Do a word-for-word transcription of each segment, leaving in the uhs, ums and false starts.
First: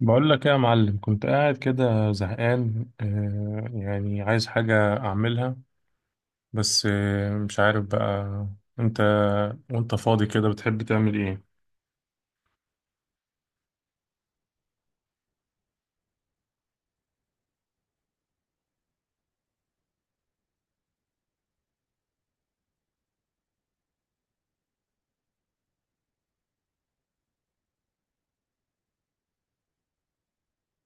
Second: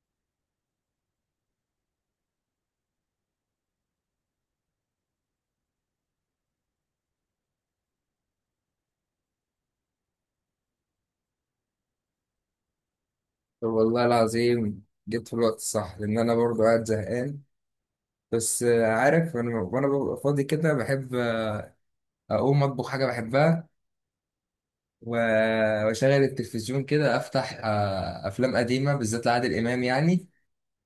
بقول لك ايه يا معلم، كنت قاعد كده زهقان، آه يعني عايز حاجة أعملها، بس آه مش عارف بقى. أنت وأنت فاضي كده بتحب تعمل إيه؟ طب والله العظيم، جبت في الوقت الصح، لأن أنا برضو قاعد زهقان. بس آه، عارف، أنا وأنا ببقى فاضي كده بحب آه، أقوم أطبخ حاجة بحبها، و- وأشغل التلفزيون كده، أفتح آه، أفلام قديمة بالذات لعادل إمام، يعني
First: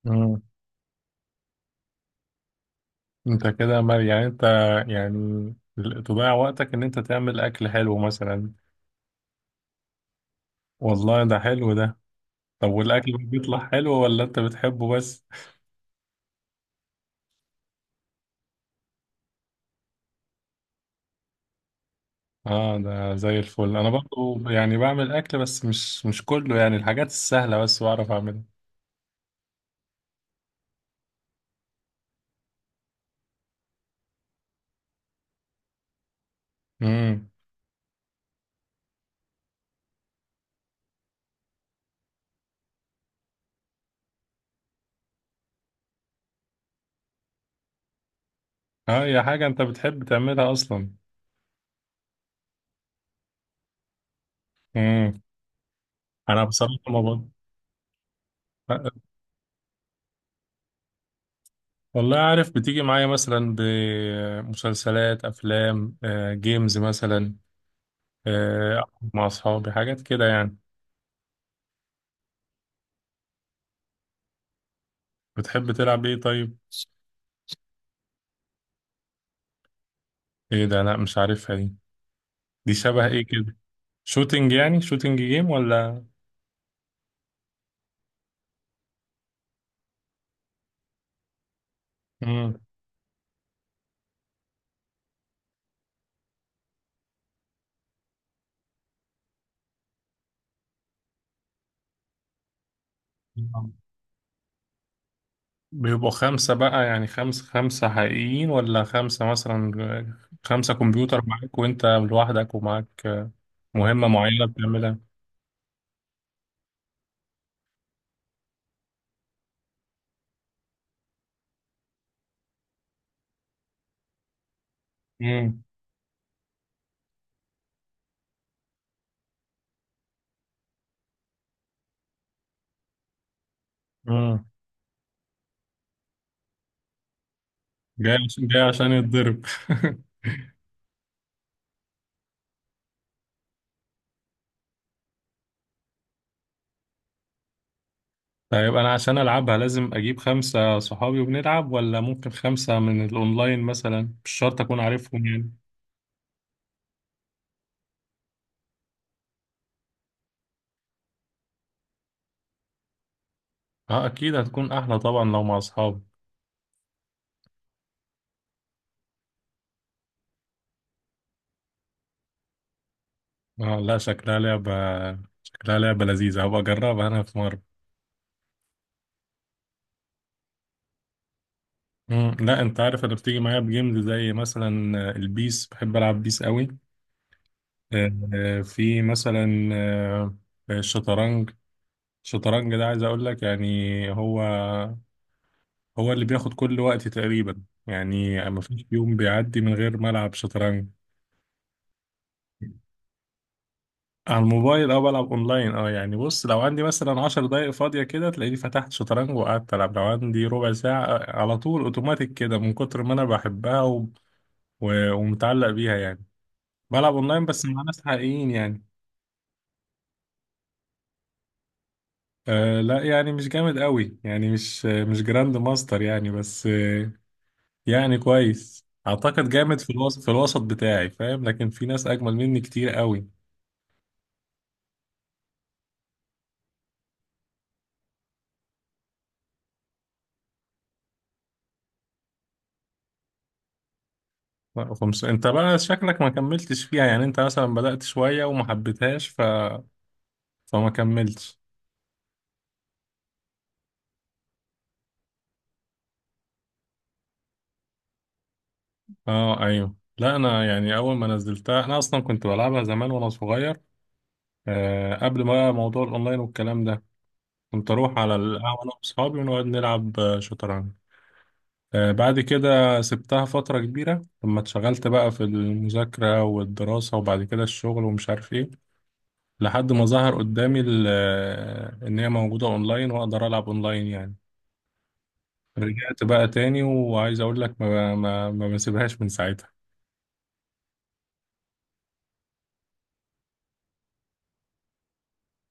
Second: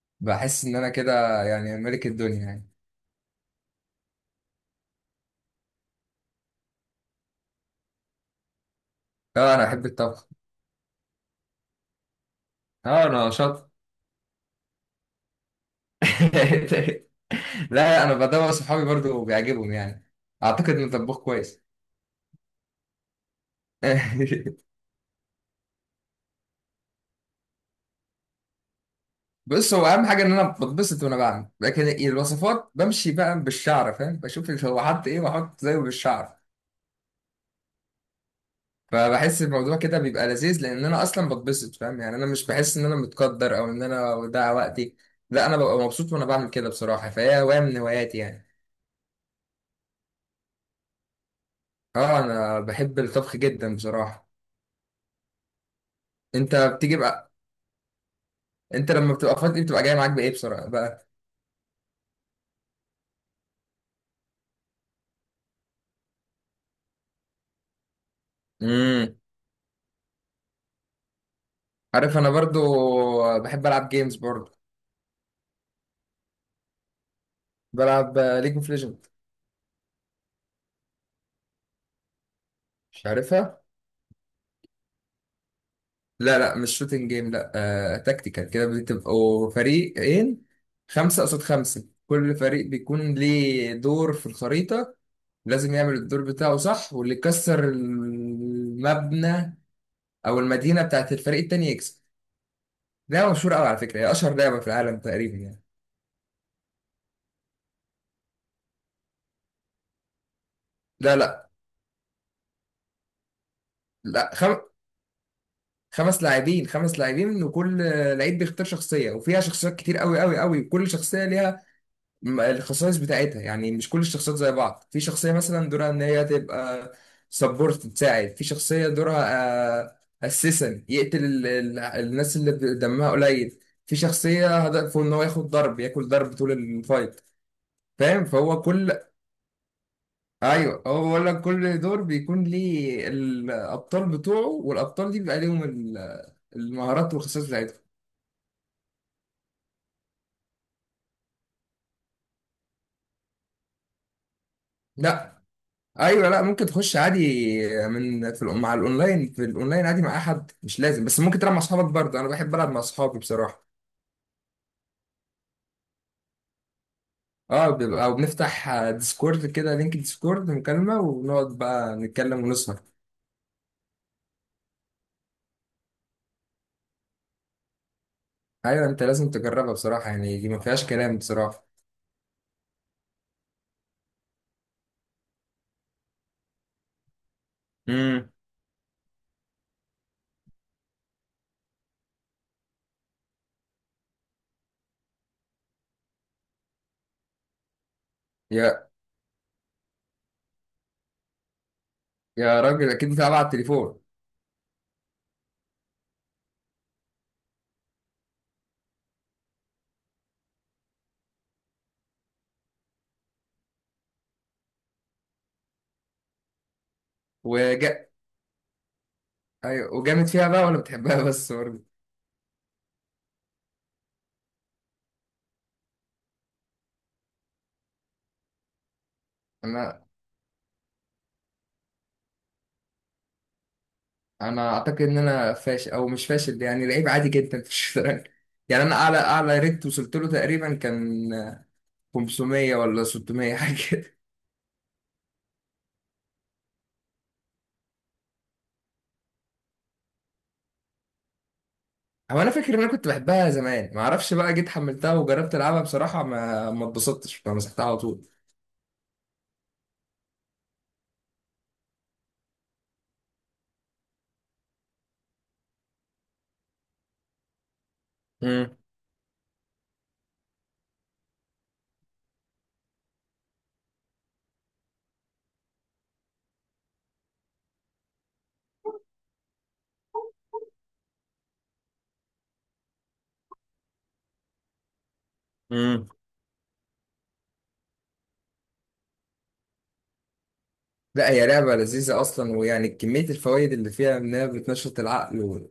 مم. بحس إن أنا كده يعني ملك الدنيا يعني. أنت كده مر- يعني أنت يعني تضيع وقتك إن أنت تعمل أكل حلو مثلا. أه، أنا بحب الطبخ. والله ده حلو ده. طب أه، والأكل أنا شاطر. بيطلع حلو ولا أنت بتحبه بس؟ لا، أنا بدور صحابي برضو بيعجبهم، يعني أعتقد إن طباخ كويس. آه، ده زي الفل. أنا برضو يعني بعمل أكل بس مش مش كله، يعني الحاجات السهلة بس بعرف بص، هو اهم حاجه ان انا بتبسط وانا بعمل. لكن الوصفات بمشي بقى بالشعر، فاهم؟ بشوف هو حط ايه واحط زيه بالشعر. أعملها. فبحس الموضوع كده بيبقى لذيذ، لان انا اصلا بتبسط، فاهم؟ يعني انا مش بحس ان انا متقدر، او ان انا وده وقتي. لا، انا ببقى مبسوط وانا بعمل كده بصراحه، فهي هوايه من هواياتي يعني. اه، هي حاجة انت بتحب تعملها اصلا. اه، انا بحب الطبخ جدا بصراحه. امم انا انت بصراحة بتيجي ما بقى. بقى انت لما بتبقى فاضي، بتبقى جاي معاك بايه بصراحه بقى؟ والله عارف، بتيجي معايا مثلا بمسلسلات افلام آه، جيمز مثلا، آه، أقعد امم. مع اصحابي، حاجات كده يعني. عارف، انا برضو بحب العب جيمز برضو. بتحب تلعب ايه طيب؟ بلعب ليج اوف ليجند. ايه ده؟ لا مش عارفها دي دي مش شبه ايه كده؟ عارفها. شوتينج، يعني شوتينج جيم ولا؟ لا لا، مش شوتنج جيم. لا، آه تكتيكال كده، بتبقوا فريقين، خمسة قصاد خمسة، كل امم. فريق بيكون ليه دور في الخريطة، لازم يعمل الدور بتاعه صح، واللي يكسر المبنى أو المدينة بتاعت الفريق التاني يكسب. لعبة مشهورة أوي على فكرة، هي أشهر لعبة في العالم تقريبا يعني. بيبقوا خمسة بقى، يعني خمسة خمسة حقيقيين، ولا خمسة مثلا خمسة لا كمبيوتر لا معاك وانت لوحدك ومعاك مهمة لا. معينة خم... بتعملها؟ خمس لاعبين، خمس لاعبين، وكل لعيب بيختار شخصية، وفيها شخصيات كتير أوي أوي أوي، وكل شخصية ليها م- الخصائص بتاعتها، يعني مش كل الشخصيات زي بعض. في شخصية امم. مثلا دورها ان هي تبقى سبورت تساعد، في شخصية دورها اسيسن يقتل ال ال الناس اللي ب- دمها قليل، في امم. شخصية هدفه ان هو ياخد ضرب، ياكل ضرب طول الفايت، جاي فاهم؟ عشان جاي فهو عشان كل يتضرب ايوه، هو بقول لك، كل دور بيكون ليه الابطال بتوعه، والابطال دي بيبقى ليهم ال- المهارات والخصائص بتاعتهم. طيب انا عشان العبها لازم اجيب خمسة صحابي وبنلعب، ولا ممكن خمسة من الاونلاين مثلا مش شرط اكون عارفهم لا، يعني؟ ايوه، لا، ممكن تخش عادي. من في الأون- مع الاونلاين، في الاونلاين عادي، مع احد مش لازم. بس ممكن تلعب مع اصحابك برضه، انا بحب العب مع اصحابي بصراحه. اه اكيد هتكون احلى طبعا لو مع اصحابي. اه، بيبقى او بنفتح آه، ديسكورد كده، لينك ديسكورد مكالمه، ونقعد بقى نتكلم ونسهر. اه لا، شكلها لعبة شكلها لعبة لذيذة، هبقى اجربها انا في مرة. ايوه، انت لازم تجربها بصراحه يعني، دي ما فيهاش كلام بصراحه. مم. لا انت عارف، انا بتيجي معايا بجيمز زي مثلا آه، البيس، بحب العب بيس قوي. آه، امم. آه، في مثلا آه، آه، الشطرنج الشطرنج ده، عايز اقول لك يعني هو هو اللي بياخد كل وقتي تقريبا، يعني مفيش يا يوم بيعدي من غير ما العب شطرنج. يا راجل، اكيد بتلعب على التليفون. على الموبايل او بلعب اونلاين. اه يعني بص، لو عندي مثلا عشر دقايق فاضية كده تلاقيني فتحت شطرنج وقعدت العب، لو عندي ربع ساعة آه، على طول اوتوماتيك كده، من كتر ما انا بحبها و... و... ومتعلق بيها يعني. بلعب اونلاين بس مع ناس وجا حقيقيين يعني. ايوه، وجامد فيها بقى ولا بتحبها؟ بس برضه. آه لا يعني، مش جامد قوي يعني، مش مش جراند ماستر يعني، بس آه يعني كويس اعتقد. جامد في انا الوسط في الوسط بتاعي، فاهم؟ لكن في ناس اجمل مني كتير قوي. انا اعتقد ان انا فاشل، او مش فاشل يعني، لعيب عادي جدا في الشطرنج. يعني انا اعلى اعلى ريت وصلت له تقريبا كان خمس مية ولا ستمية، حاجه كده. لا خمسة، انت بقى شكلك ما كملتش فيها، يعني انت مثلا بدأت شوية وما حبيتهاش ف... فما كملتش. هو انا فاكر ان انا كنت بحبها زمان، ما اعرفش بقى، جيت حملتها وجربت العبها بصراحه ما ما اتبسطتش، فمسحتها على طول. اه ايوه. لا انا يعني اول ما نزلتها، انا اصلا كنت بلعبها زمان وانا صغير. آه قبل ما موضوع الاونلاين والكلام ده، كنت اروح على امم. القهوة انا واصحابي ونقعد نلعب آه، شطرنج. آه بعد كده سبتها فترة كبيرة، لما اتشغلت بقى في المذاكرة والدراسة، وبعد كده الشغل، ومش عارف ايه. لحد ما ظهر قدامي ال- آه، ان هي موجودة اونلاين، واقدر العب اونلاين يعني. امم. رجعت بقى تاني، وعايز اقول لك ما ما ما بسيبهاش من ساعتها. لا، هي لعبه لذيذه اصلا، ويعني كميه الفوائد اللي فيها انها بتنشط العقل،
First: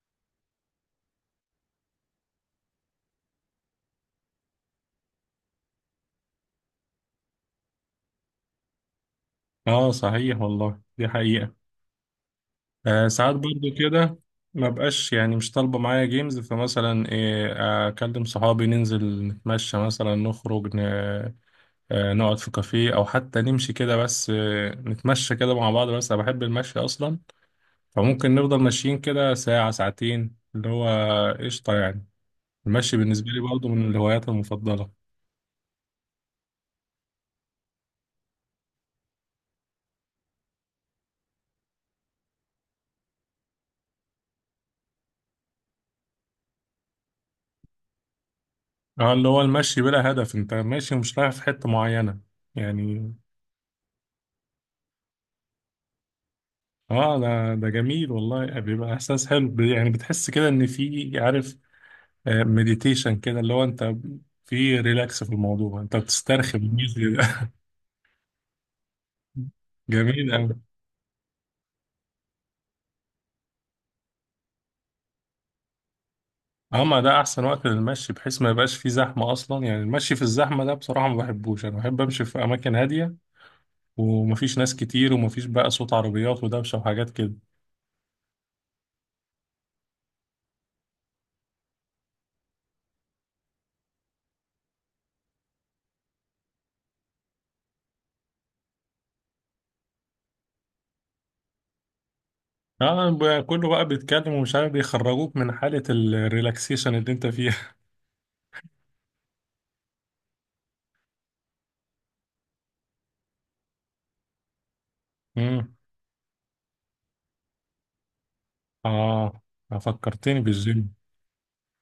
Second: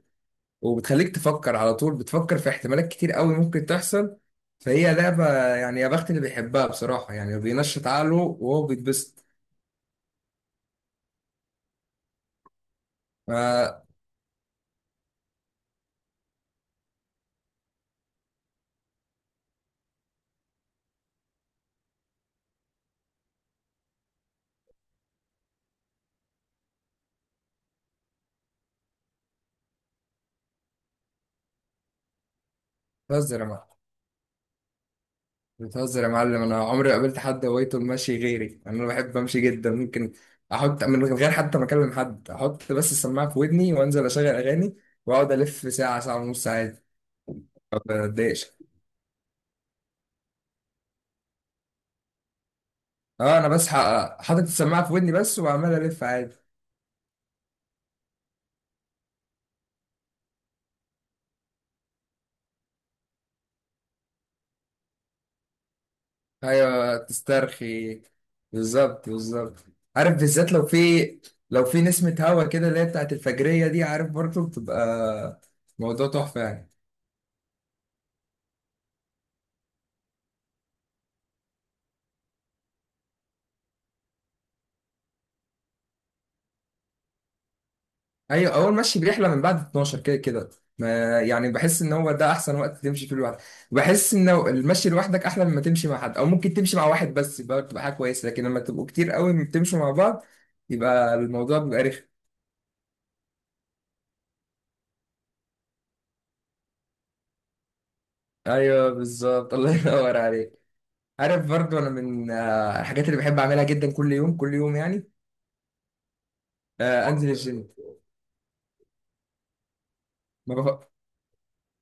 وبتخليك تفكر على طول، بتفكر في احتمالات كتير قوي ممكن تحصل. فهي لعبة يعني يا بخت اللي بيحبها بصراحة، يعني بينشط عقله وهو بيتبسط. اه صحيح والله، دي حقيقة. آه ساعات برضو ما- كده ما بقاش، يعني مش طالبة معايا جيمز، فمثلا إيه، اكلم صحابي ننزل نتمشى مثلا نخرج ن... آه نقعد في كافيه او حتى نمشي كده، بس آه نتمشى كده مع بعض. بس انا بحب المشي اصلا. فممكن نفضل ماشيين كده ساعة ساعتين، اللي هو قشطة يعني. المشي بالنسبة بتهزر لي يا معلم! برضو من الهوايات المفضلة. بتهزر يا معلم! أنا عمري ما قابلت حد هوايته المشي غيري، أنا بحب أمشي جدا، ممكن أحط من غير حتى ما أكلم حد، أحط بس السماعة في ودني وأنزل أشغل أغاني، وأقعد ألف ساعة، ساعة ونص عادي، ما بتضايقش. اه، اللي هو المشي بلا هدف، انت ماشي ومش رايح في حتة معينة يعني. أه، أنا بس ح- حاطط السماعة في ودني بس، وعمال ألف عادي. اه، ده ده جميل والله، بيبقى احساس حلو ب- يعني بتحس كده ان في، عارف، مديتيشن كده، اللي هو انت في ريلاكس في الموضوع، انت بتسترخي ايوه، بالميز كده. تسترخي، بالظبط بالظبط. عارف، جميل بالذات قوي. لو في لو في نسمة هوا كده، اللي هي بتاعت الفجرية دي، عارف برضه، بتبقى موضوع تحفة يعني. اه، ما ده احسن وقت للمشي، بحيث ما يبقاش فيه زحمة اصلا. يعني المشي في الزحمة ده بصراحة ما بحبوش، انا بحب امشي في اماكن هادية، ومفيش ناس كتير، ومفيش بقى صوت عربيات ودوشة وحاجات كده. ايوه، اول مشي بيحلى من بعد اتناشر، كده كده، ما يعني، بحس ان هو ده احسن وقت تمشي فيه لوحدك. بحس ان المشي لوحدك احلى مما تمشي مع حد، او ممكن تمشي مع واحد بس، يبقى بتبقى حاجة كويسة. لكن لما تبقوا كتير قوي بتمشوا مع بعض، يبقى الموضوع بيبقى رخم. اه، ب- كله بقى بيتكلم ومش عارف، بيخرجوك من حالة الريلاكسيشن اللي انت فيها ايوه، بالظبط. الله ينور عليك. عارف، برضو انا من آه، الحاجات اللي بحب اعملها جدا كل يوم، كل يوم يعني، امم. آه، انزل الجيم. اه، اه، فكرتني ما بف... بالجيم.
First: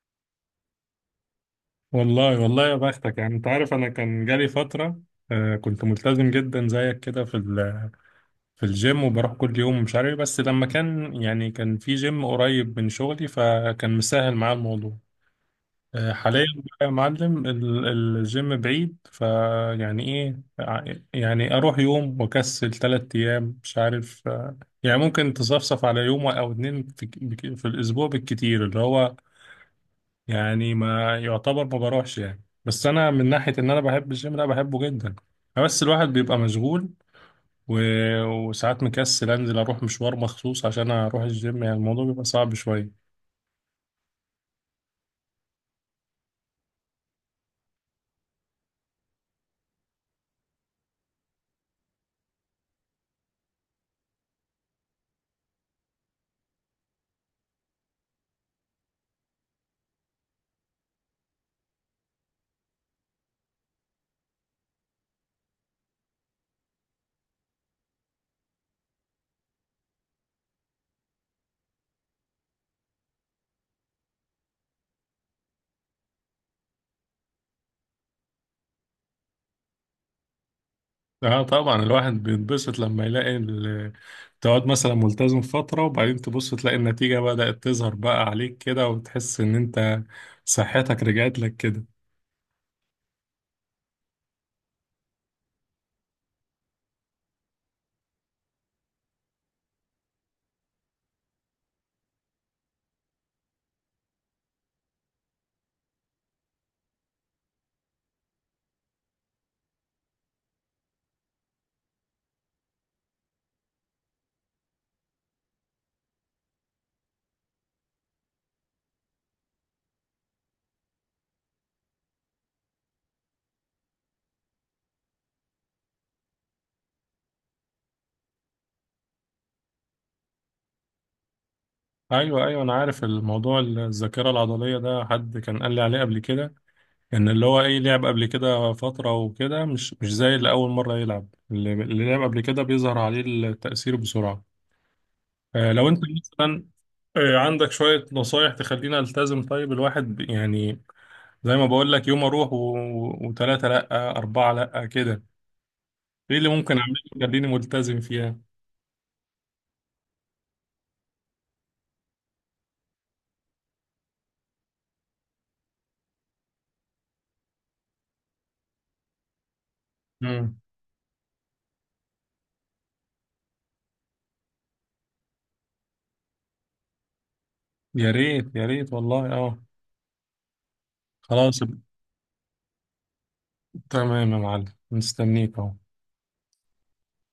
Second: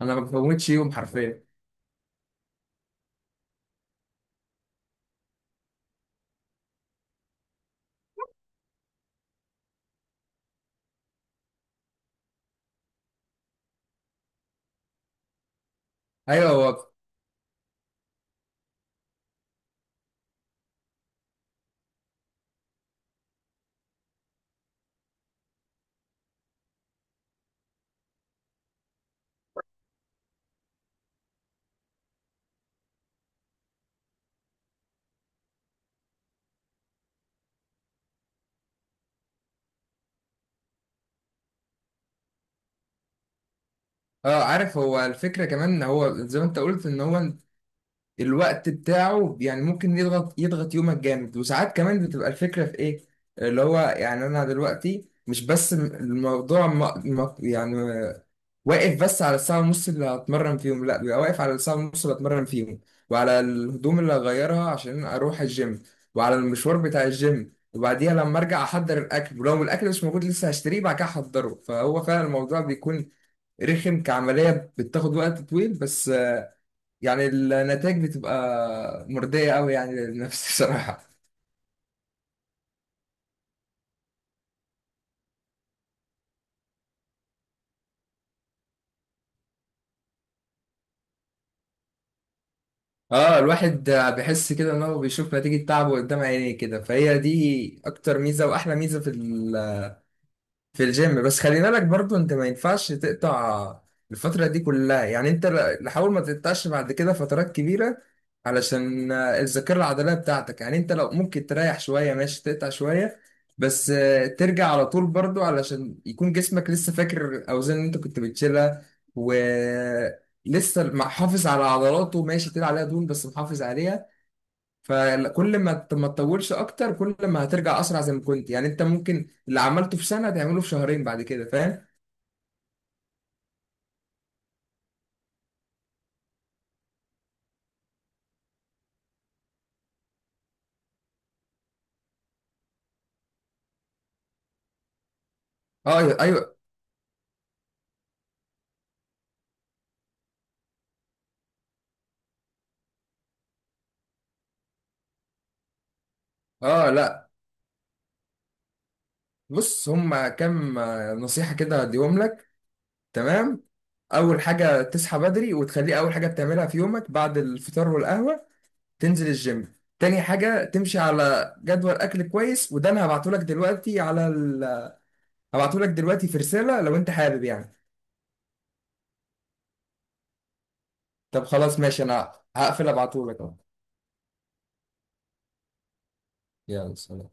انا ما بفوتش يوم حرفيا. والله والله يا بختك، يعني انت عارف، انا كان جالي فترة. آه كنت ملتزم جدا زيك كده في ال- في الجيم، وبروح كل يوم مش عارف إيه، بس لما كان يعني كان في جيم قريب من شغلي، فكان مسهل معايا الموضوع. آه، حاليا ايوه. بقى يا هو معلم ال- الجيم بعيد، فيعني ايه ع- يعني اروح يوم واكسل تلات ايام مش عارف، آه، يعني ممكن تصفصف على يوم او اتنين في, ك- بك- في الاسبوع بالكتير، اللي هو يعني ما يعتبر ما بروحش يعني، بس انا من ناحية ان انا بحب الجيم، لا بحبه جدا. بس الواحد بيبقى مشغول، و- وساعات مكسل انزل اروح مشوار مخصوص عشان اروح الجيم، يعني الموضوع بيبقى صعب شوية. اه، عارف، هو الفكره كمان ان هو زي ما انت قلت، ان هو الوقت بتاعه يعني ممكن يضغط يضغط يومك جامد. وساعات كمان بتبقى الفكرة في ايه، اللي هو يعني، انا دلوقتي مش بس م- الموضوع، م- م- يعني، واقف بس على الساعة ونص اللي هتمرن فيهم، لا بيبقى واقف على الساعة ونص اللي هتمرن فيهم، وعلى الهدوم اللي هغيرها عشان اروح الجيم، وعلى المشوار بتاع الجيم، وبعديها لما ارجع احضر الاكل، ولو الاكل مش موجود لسه هشتريه بعد كده احضره. فهو فعلا الموضوع بيكون رخم كعملية، بتاخد وقت طويل، بس يعني النتائج بتبقى مرضية قوي يعني للنفس بصراحة. اه طبعا، الواحد بيتبسط لما يلاقي ال- تقعد مثلا ملتزم فترة، وبعدين تبص تلاقي النتيجة بدأت تظهر بقى عليك كده، وتحس ان انت صحتك رجعت لك كده. اه، الواحد بيحس كده ان هو بيشوف نتيجة تعبه قدام عينيه كده، فهي دي اكتر ميزة واحلى ميزة في في الجيم. بس خلي بالك برضو، انت ما ينفعش تقطع الفترة دي كلها، يعني انت ل- لحاول ما تقطعش بعد كده فترات كبيرة، علشان آه، الذاكرة العضلية بتاعتك، يعني انت لو ممكن تريح شوية ماشي، تقطع شوية بس آه، ترجع على طول برضو، علشان يكون جسمك لسه فاكر الأوزان اللي انت كنت بتشيلها، ولسه محافظ على عضلاته، ماشي تقيل عليها دهون بس محافظ عليها. فكل ما ت- ما تطولش اكتر، كل ما هترجع اسرع زي ما كنت، يعني انت ممكن اللي عملته في سنه تعمله في شهرين بعد كده، فاهم؟ ايوه، ايوه، انا عارف الموضوع. الذاكرة العضلية ده حد كان قال لي عليه قبل كده. ان اللي هو ايه، لعب قبل كده فترة وكده مش مش زي اللي اول مرة يلعب، اللي اللي لعب قبل كده بيظهر عليه التأثير بسرعة. آه، لو اه، انت ايوه، أيوة. مثلا آه، عندك شوية نصايح تخلينا التزم، طيب الواحد يعني، زي ما بقول لك يوم اروح و... وثلاثة لا أربعة لا كده، ايه اللي ممكن اه، اعمله لا، يخليني ملتزم فيها؟ بص هما كام آه، نصيحه كده هديهم لك. تمام. اول حاجه، تصحى بدري وتخليه اول حاجه بتعملها في يومك، بعد الفطار والقهوه تنزل الجيم. تاني امم. حاجه، تمشي على جدول اكل كويس، وده انا هبعته لك دلوقتي على ال... هبعته لك دلوقتي في رساله لو انت حابب يعني. يا ريت يا ريت والله، اه. طب خلاص. خلاص، ماشي، انا هقفل ابعته لك اهو. تمام يا معلم. مستنيك اهو. يلا سلام.